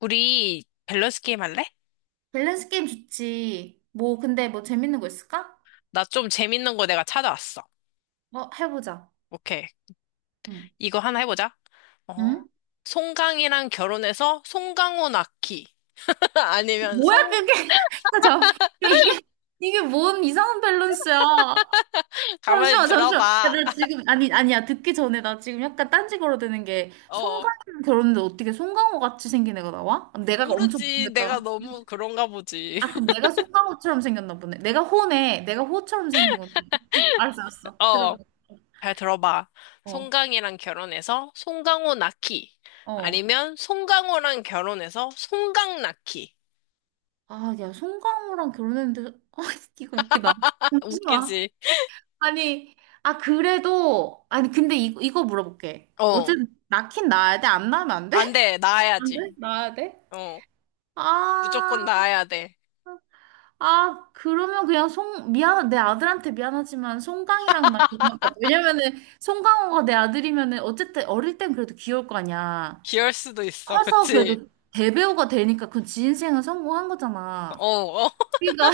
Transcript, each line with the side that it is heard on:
left: 우리 밸런스 게임 할래?
right: 밸런스 게임 좋지. 뭐, 근데 뭐 재밌는 거 있을까?
left: 나 좀 재밌는 거 내가 찾아왔어.
right: 어, 해보자.
left: 오케이.
right: 응.
left: 이거 하나 해보자. 어,
right: 응?
left: 송강이랑 결혼해서 송강호 낳기. 아니면
right: 뭐야,
left: 송,
right: 그게? 야, 잠깐. 야, 이게, 이게 뭔 이상한 밸런스야.
left: 가만히
right: 잠시만, 잠시만. 야,
left: 들어봐.
right: 나 지금, 아니, 아니야. 듣기 전에 나 지금 약간 딴지 걸어대는 게, 송강호
left: 어,
right: 결혼인데 어떻게 송강호 같이 생긴 애가 나와? 내가 엄청
left: 모르지. 내가
right: 못생겼다.
left: 너무 그런가 보지.
right: 아, 그럼 내가 송강호처럼 생겼나 보네. 내가 호네. 내가 호처럼 생긴 건데. 알았어, 알았어. 들어봐.
left: 어, 잘 들어봐.
right: 어,
left: 송강이랑 결혼해서 송강호 낳기.
right: 어.
left: 아니면 송강호랑 결혼해서 송강 낳기.
right: 아, 야, 송강호랑 결혼했는데, 아, 이거 웃기다. 잠시만.
left: 웃기지?
right: 아니, 아, 그래도, 아니, 근데 이거 물어볼게.
left: 어,
right: 어쨌든, 낳긴 낳아야 돼? 안 낳으면 안 돼?
left: 안 돼.
right: 안 돼?
left: 낳아야지.
right: 나야 돼?
left: 어,
right: 아,
left: 무조건 낳아야 돼.
right: 아, 그러면 그냥 송, 미안, 내 아들한테 미안하지만 송강이랑 나 결혼할 것 같아. 왜냐면은, 송강호가 내 아들이면은, 어쨌든 어릴 땐 그래도 귀여울 거 아니야.
left: 귀여울 수도 있어,
right: 커서
left: 그치?
right: 그래도 대배우가 되니까 그건 지 인생은 성공한 거잖아.
left: 어, 어.
right: 그러니까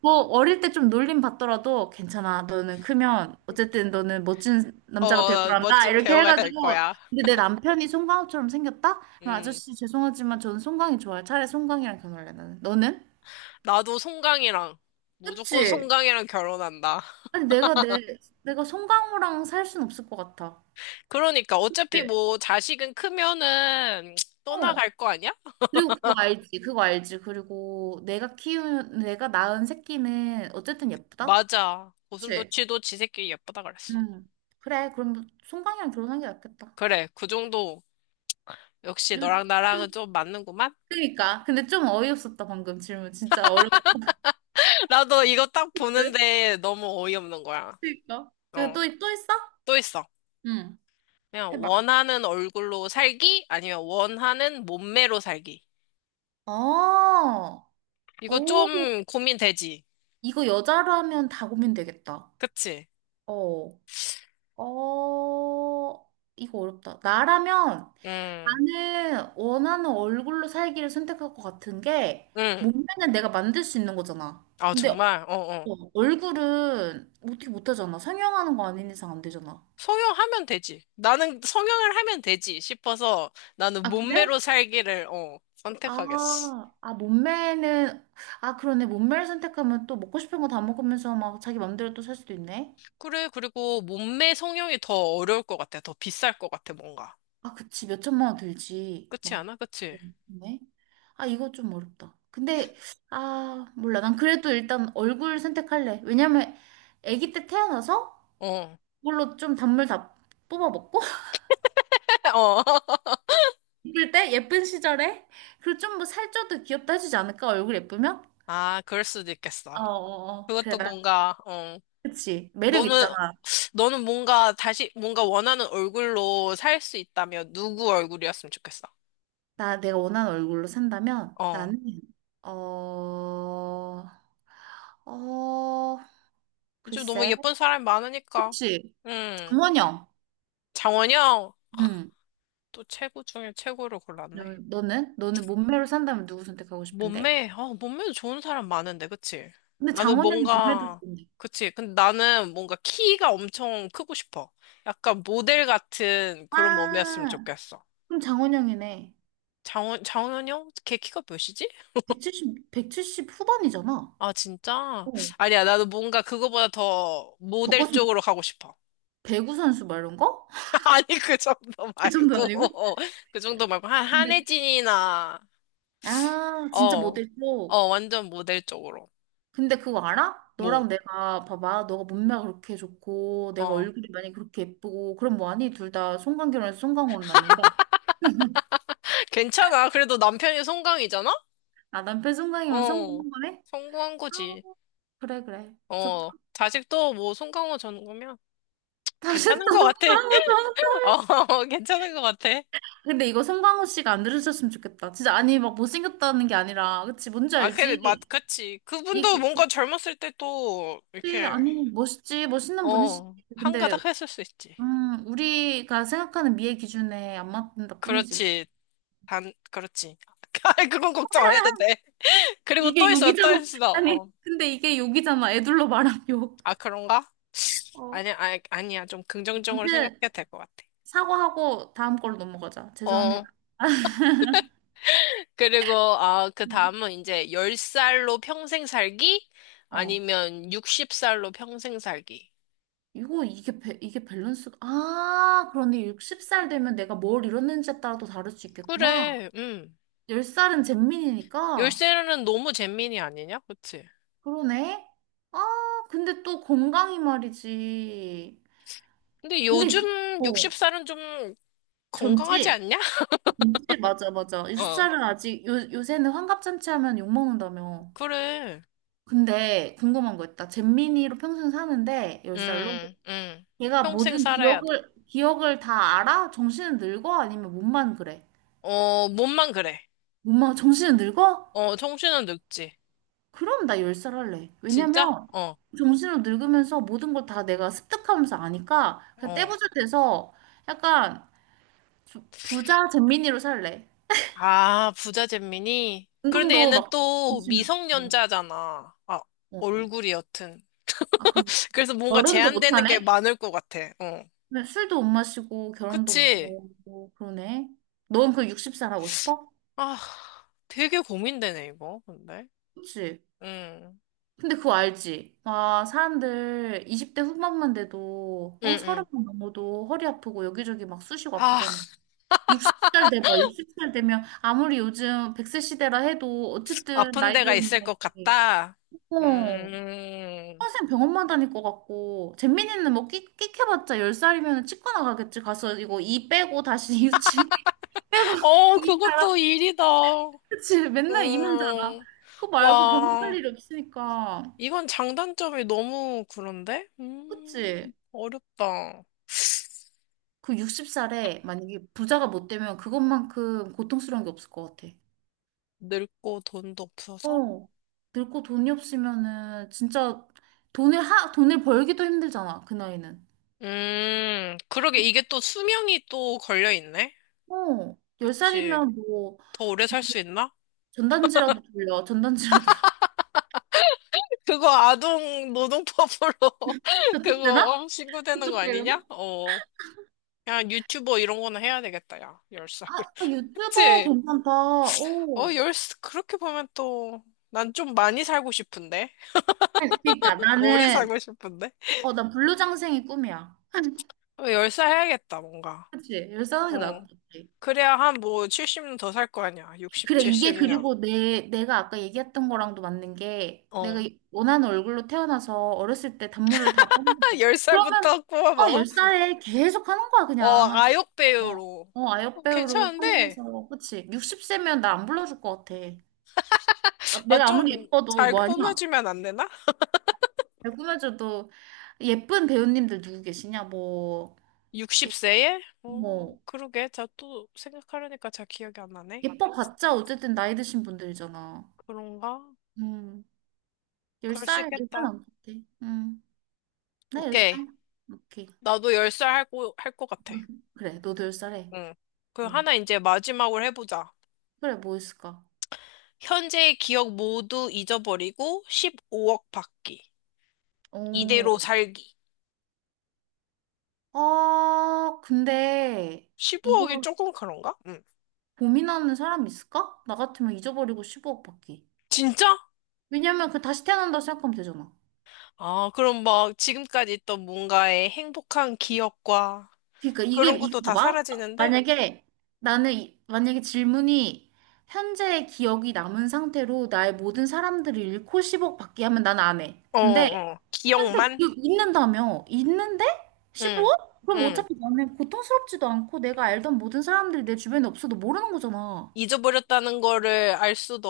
right: 뭐 어릴 때 좀 놀림 받더라도 괜찮아. 너는 크면 어쨌든 너는 멋진 남자가 될 거란다.
left: 멋진
right: 이렇게
left: 배우가 될
right: 해가지고
left: 거야.
right: 근데 내 남편이 송강호처럼 생겼다? 그럼
left: 음.
right: 아저씨 죄송하지만 저는 송강이 좋아요. 차라리 송강이랑 결혼할래 나는. 너는?
left: 나도 송강이랑, 무조건
right: 그치?
left: 송강이랑 결혼한다.
right: 아니 내가 송강호랑 살 순 없을 것 같아.
left: 그러니까, 어차피
right: 네.
left: 뭐, 자식은 크면은,
right: 어.
left: 떠나갈 거 아니야?
right: 그리고 그거 알지? 그거 알지? 그리고 내가 키운 내가 낳은 새끼는 어쨌든 예쁘다.
left: 맞아.
right: 그치?
left: 고슴도치도 지 새끼 예쁘다 그랬어.
right: 응. 그래. 그럼 송강이랑 결혼하는 게 낫겠다.
left: 그래, 그 정도. 역시
right: 좀
left: 너랑 나랑은 좀 맞는구만?
right: 그니까. 근데 좀 어이없었다, 방금 질문. 진짜 어려웠지?
left: 나도 이거 딱 보는데 너무 어이없는 거야.
right: 그니까. 그리고
left: 어,
right: 또, 또 있어?
left: 또 있어.
right: 응.
left: 그냥
right: 해봐.
left: 원하는 얼굴로 살기? 아니면 원하는 몸매로 살기.
right: 어,
left: 이거
right: 오,
left: 좀 고민되지.
right: 이거 여자로 하면 다 고민되겠다.
left: 그치?
right: 어, 어, 이거 어렵다. 나라면
left: 음,
right: 나는 원하는 얼굴로 살기를 선택할 것 같은 게
left: 음.
right: 몸매는 내가 만들 수 있는 거잖아.
left: 아,
right: 근데
left: 정말? 어, 어.
right: 어, 얼굴은 어떻게 못하잖아. 성형하는 거 아닌 이상 안 되잖아.
left: 성형하면 되지. 나는 성형을 하면 되지 싶어서 나는
right: 아, 그래?
left: 몸매로 살기를, 선택하겠어.
right: 아, 아, 몸매는, 아, 그러네. 몸매를 선택하면 또 먹고 싶은 거 다 먹으면서 막 자기 맘대로 또 살 수도 있네.
left: 그래, 그리고 몸매 성형이 더 어려울 것 같아. 더 비쌀 것 같아, 뭔가.
right: 아, 그치. 몇 천만 원 들지.
left: 그치
right: 막,
left: 않아? 그치?
right: 네. 아, 이거 좀 어렵다. 근데, 아, 몰라. 난 그래도 일단 얼굴 선택할래. 왜냐면, 아기 때 태어나서
left: 어.
right: 그걸로 좀 단물 다 뽑아 먹고,
left: 어.
right: 예쁠 때, 예쁜 시절에, 그리고 좀 뭐 살쪄도 귀엽다 해주지 않을까? 얼굴 예쁘면?
left: 아, 그럴 수도 있겠어.
right: 어, 어, 어. 그래,
left: 그것도
right: 난,
left: 뭔가, 어.
right: 그치. 매력
left: 너는,
right: 있잖아.
left: 너는 뭔가 다시, 뭔가 원하는 얼굴로 살 수 있다면 누구 얼굴이었으면 좋겠어?
right: 나 내가 원하는 얼굴로 산다면
left: 어.
right: 나는 어, 어,
left: 요즘 너무
right: 글쎄.
left: 예쁜 사람이 많으니까.
right: 그치?
left: 응.
right: 장원영.
left: 장원영,
right: 응.
left: 또 최고 중에 최고를 골랐네.
right: 너, 너는? 너는 몸매로 산다면 누구 선택하고 싶은데?
left: 아, 몸매도 좋은 사람 많은데, 그치?
right: 근데
left: 나는
right: 장원영이 몸매도
left: 뭔가,
right: 좋은데.
left: 그치? 근데 나는 뭔가 키가 엄청 크고 싶어. 약간 모델 같은 그런 몸이었으면
right: 아,
left: 좋겠어.
right: 그럼 장원영이네.
left: 장원영? 걔 키가 몇이지?
right: 170, 170 후반이잖아.
left: 아, 진짜?
right: 어.
left: 아니야, 나도 뭔가 그거보다 더 모델
right: 저것은
left: 쪽으로 가고 싶어.
right: 배구 선수 말이 거?
left: 아니, 그 정도
right: 그 정도
left: 말고.
right: 아니고?
left: 그 정도 말고.
right: 근데
left: 한혜진이나.
right: 아, 진짜
left: 어,
right: 모델 쪽.
left: 완전 모델 쪽으로.
right: 근데 그거 알아?
left: 뭐,
right: 너랑 내가 봐봐 너가 몸매가 그렇게 좋고 내가
left: 어.
right: 얼굴이 많이 그렇게 예쁘고 그럼 뭐하니? 둘 다 송강결혼해서 송강으로 났는데
left: 괜찮아. 그래도 남편이 송강이잖아?
right: 아 남편 송강이면
left: 어,
right: 성공한 거네?
left: 성공한
right: 아,
left: 거지.
right: 그래 그래 좋다.
left: 자식도 뭐 송강호 전공이면
right: 다시
left: 괜찮은
right: 또
left: 것 같아.
right: 송강호 좋다.
left: 괜찮은 것 같아.
right: 근데 이거 송강호 씨가 안 들으셨으면 좋겠다. 진짜, 아니 막 못생겼다는 게 아니라 그치, 뭔지
left: 아, 그래,
right: 알지?
left: 그치.
right: 이
left: 그분도 뭔가 젊었을 때 또,
right: 그치,
left: 이렇게,
right: 아니 멋있지, 멋있는 분이시지. 근데
left: 한가닥 했을 수 있지.
right: 우리가 생각하는 미의 기준에 안 맞는다 뿐이지.
left: 그렇지. 그렇지. 아, 그건 걱정 안 해도 돼. 그리고
right: 이게
left: 또 있어, 또
right: 욕이잖아.
left: 있어.
right: 아니,
left: 어.
right: 근데 이게 욕이잖아. 애들로 말하면 욕.
left: 아, 그런가?
right: 어.
left: 아니야, 아니, 아니야. 좀 긍정적으로
right: 아무튼
left: 생각해도 될 것 같아.
right: 사과하고 다음 걸로 넘어가자. 죄송합니다.
left: 어, 그리고, 아, 그
right: 음.
left: 다음은 이제 10살로 평생 살기?
right: 어.
left: 아니면 60살로 평생 살기?
right: 이거 이게 이게 밸런스가, 아, 그런데 60살 되면 내가 뭘 이뤘는지에 따라 또 다를 수 있겠구나.
left: 그래,
right: 10살은 잼민이니까
left: 10살은 너무 잼민이 아니냐? 그치?
right: 그러네. 아, 근데 또 건강이 말이지.
left: 근데
right: 근데
left: 요즘
right: 어,
left: 60살은 좀 건강하지
right: 젊지?
left: 않냐?
right: 젊지 맞아 맞아.
left: 어,
right: 60살은 아직 요 요새는 환갑잔치 하면 욕 먹는다며.
left: 그래.
right: 근데 궁금한 거 있다. 잼민이로 평생 사는데 10살로
left: 음, 음.
right: 걔가
left: 평생
right: 모든
left: 살아야 돼.
right: 기억을 다 알아? 정신은 늙어? 아니면 몸만 그래?
left: 몸만 그래.
right: 몸만 정신은 늙어?
left: 정신은 늙지.
right: 그럼 나 10살 할래.
left: 진짜?
right: 왜냐면
left: 어,
right: 정신으로 늙으면서 모든 걸 다 내가 습득하면서 아니까 그냥
left: 어.
right: 떼부자 돼서 약간 부자 잼민이로 살래.
left: 아, 부자 잼민이? 그런데
right: 운동도
left: 얘는
right: 막
left: 또
right: 열심히 하고.
left: 미성년자잖아. 아,
right: 어, 어.
left: 얼굴이 여튼.
right: 아, 그럼
left: 그래서 뭔가
right: 결혼도
left: 제한되는 게
right: 못하네?
left: 많을 것 같아. 어.
right: 근데 술도 못 마시고 결혼도 못
left: 그치?
right: 하고 그러네. 넌 그 60살 하고 싶어?
left: 아, 되게 고민되네, 이거. 근데.
right: 그치?
left: 응,
right: 근데 그거 알지? 아, 사람들 20대 후반만 돼도
left: 응,
right: 어,
left: 응.
right: 30만 넘어도 허리 아프고 여기저기 막 쑤시고
left: 아,
right: 아프잖아. 60살 돼봐. 60살 되면 아무리 요즘 100세 시대라 해도 어쨌든
left: 아픈
right: 나이
left: 데가 있을
right: 들었는데
left: 것 같다.
right: 어,
left: 음.
right: 평생 병원만 다닐 것 같고 잼민이는 뭐 끽, 끽 해봤자 10살이면 치과 나가겠지. 가서 이거 이 빼고 다시 유치 빼고 이
left: 그것도 일이다.
right: 그치? 맨날 이만 자라.
left: 음.
right: 그거 말고 병살
left: 와,
right: 일 없으니까.
left: 이건 장단점이 너무 그런데?
right: 그치?
left: 어렵다.
right: 그 60살에 만약에 부자가 못 되면 그것만큼 고통스러운 게 없을 것 같아.
left: 늙고 돈도 없어서?
right: 어. 늙고 돈이 없으면은 진짜 돈을 돈을 벌기도 힘들잖아, 그 나이는.
left: 그러게. 이게 또 수명이 또 걸려 있네?
right: 어.
left: 그치.
right: 10살이면 뭐
left: 더 오래 살 수 있나?
right: 전단지라도 돌려. 전단지라도.
left: 그거 아동 노동법으로
right: 저쪽
left: 그거
right: 되나?
left: 신고되는 거
right: 저쪽
left: 아니냐?
right: 되려나?
left: 어. 야, 유튜버 이런 거는 해야 되겠다, 야. 10살.
right: 아, 아, 유튜버
left: 그치?
right: 괜찮다.
left: 어,
right: 어.
left: 열 그렇게 보면 또, 난 좀 많이 살고 싶은데?
right: 아니, 그러니까
left: 오래
right: 나는
left: 살고 싶은데?
right: 어, 난 불로장생이 꿈이야.
left: 10살 해야겠다, 뭔가.
right: 그치? 열렇게 싸우는 게 나을
left: 어.
right: 것 같아.
left: 그래야 한 뭐 70년 더 살 거 아니야. 60,
right: 그래, 이게
left: 70년.
right: 그리고 내가 아까 얘기했던 거랑도 맞는 게, 내가 원하는 얼굴로 태어나서 어렸을 때 단물을 다 뺐는데, 그러면,
left: 10살부터 꼬아
right: 어,
left: 먹어?
right: 10살에 계속 하는 거야, 그냥.
left: 아역
right: 어,
left: 배우로.
right: 어, 아역배우로
left: 괜찮은데?
right: 성공해서, 그치? 60세면 나 안 불러줄 것 같아. 아,
left: 아,
right: 내가 아무리
left: 좀
right: 예뻐도
left: 잘
right: 뭐 하냐?
left: 꾸며주면 안 되나?
right: 잘 꾸며줘도 예쁜 배우님들 누구 계시냐? 뭐, 예,
left: 60세에? 어,
right: 뭐,
left: 그러게. 자, 또 생각하려니까 잘 기억이 안 나네.
right: 예뻐봤자 어쨌든 나이 드신 분들이잖아.
left: 그런가?
right: 음.
left: 그럴 수
right: 10살, 10살
left: 있겠다.
right: 안 같아. 응. 나
left: 오케이.
right: 10살. 오케이.
left: 나도 10살 할 것 같아.
right: 그래, 너도 10살 해.
left: 응. 그
right: 응.
left: 하나 이제 마지막으로 해보자.
right: 그래, 뭐 있을까?
left: 현재의 기억 모두 잊어버리고 15억 받기. 이대로
right: 오.
left: 살기.
right: 아, 근데 이걸
left: 15억이 조금 그런가? 응.
right: 고민하는 사람 있을까? 나 같으면 잊어버리고 1오억 받기.
left: 진짜?
right: 왜냐면 그 다시 태어난다 생각하면 되잖아.
left: 아, 그럼 막 지금까지 있던 뭔가의 행복한 기억과
right: 그러니까 이게
left: 그런
right: 이게
left: 것도 다
right: 봐봐.
left: 사라지는데?
right: 만약에 나는 만약에 질문이 현재의 기억이 남은 상태로 나의 모든 사람들을 잃고 10억 받기 하면 난 안 해.
left: 어,
right: 근데
left: 어, 어.
right: 현재
left: 기억만?
right: 기억 있는다며 있는데 1
left: 응,
right: 억 그럼
left: 응.
right: 어차피 나는 고통스럽지도 않고 내가 알던 모든 사람들이 내 주변에 없어도 모르는 거잖아.
left: 잊어버렸다는 거를 알 수도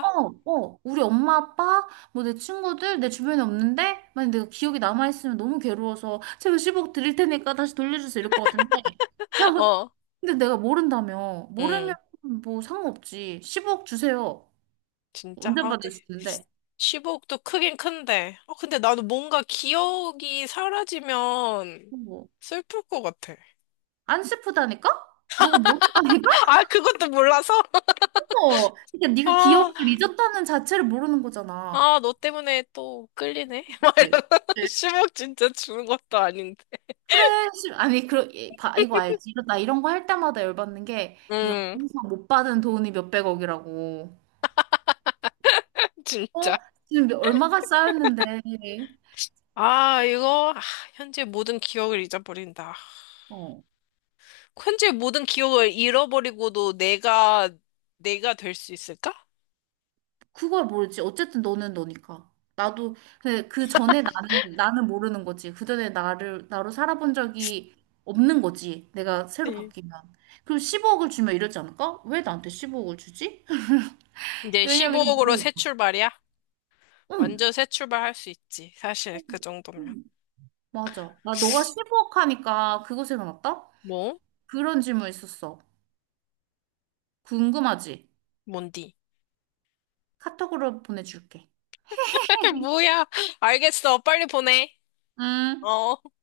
right: 어, 어, 우리 엄마, 아빠, 뭐 내 친구들, 내 주변에 없는데, 만약 내가 기억이 남아있으면 너무 괴로워서, 제가 10억 드릴 테니까 다시 돌려주세요. 이럴 것 같은데.
left: 어,
right: 근데 내가 모른다며. 모르면
left: 응.
right: 뭐 상관없지. 10억 주세요.
left: 진짜?
right: 언제
left: 아, 근데
right: 받을 수 있는데.
left: 10억도 크긴 큰데. 아, 근데 나도 뭔가 기억이 사라지면
right: 뭐.
left: 슬플 것 같아.
right: 안 슬프다니까? 너가 모른다니까?
left: 아, 그것도 몰라서?
right: 어. 그러니까 네가
left: 아,
right: 기억을 잊었다는 자체를 모르는 거잖아.
left: 아, 너 때문에 또 끌리네? 막
right: 네,
left: 이러면서 10억 진짜 주는 것도 아닌데.
right: 그래 씨, 아니, 그러, 봐, 이거 알지? 이나 이런 거 할 때마다 열받는 게 이렇게
left: 응.
right: 항상 못 받은 돈이 몇백억이라고. 어?
left: 진짜.
right: 지금 얼마가 쌓였는데.
left: 아, 현재 모든 기억을 잊어버린다.
right: 어.
left: 현재 모든 기억을 잃어버리고도 내가 될 수 있을까?
right: 그걸 모르지. 어쨌든 너는 너니까. 나도 근데 그 전에 나는 모르는 거지. 그 전에 나를 나로 살아본 적이 없는 거지. 내가 새로
left: 네.
right: 바뀌면. 그럼 15억을 주면 이러지 않을까? 왜 나한테 15억을 주지?
left: 이제
right: 왜냐면 이거
left: 15억으로
right: 뭘?
left: 새 출발이야?
right: 응.
left: 완전 새 출발할 수 있지. 사실, 그 정도면.
right: 응. 맞아. 나 너가 15억 하니까 그거 생각났다?
left: 뭐?
right: 그런 질문 있었어. 궁금하지?
left: 뭔디?
right: 카톡으로 보내줄게.
left: 뭐야? 알겠어. 빨리 보내.
right: 응.
left: 어.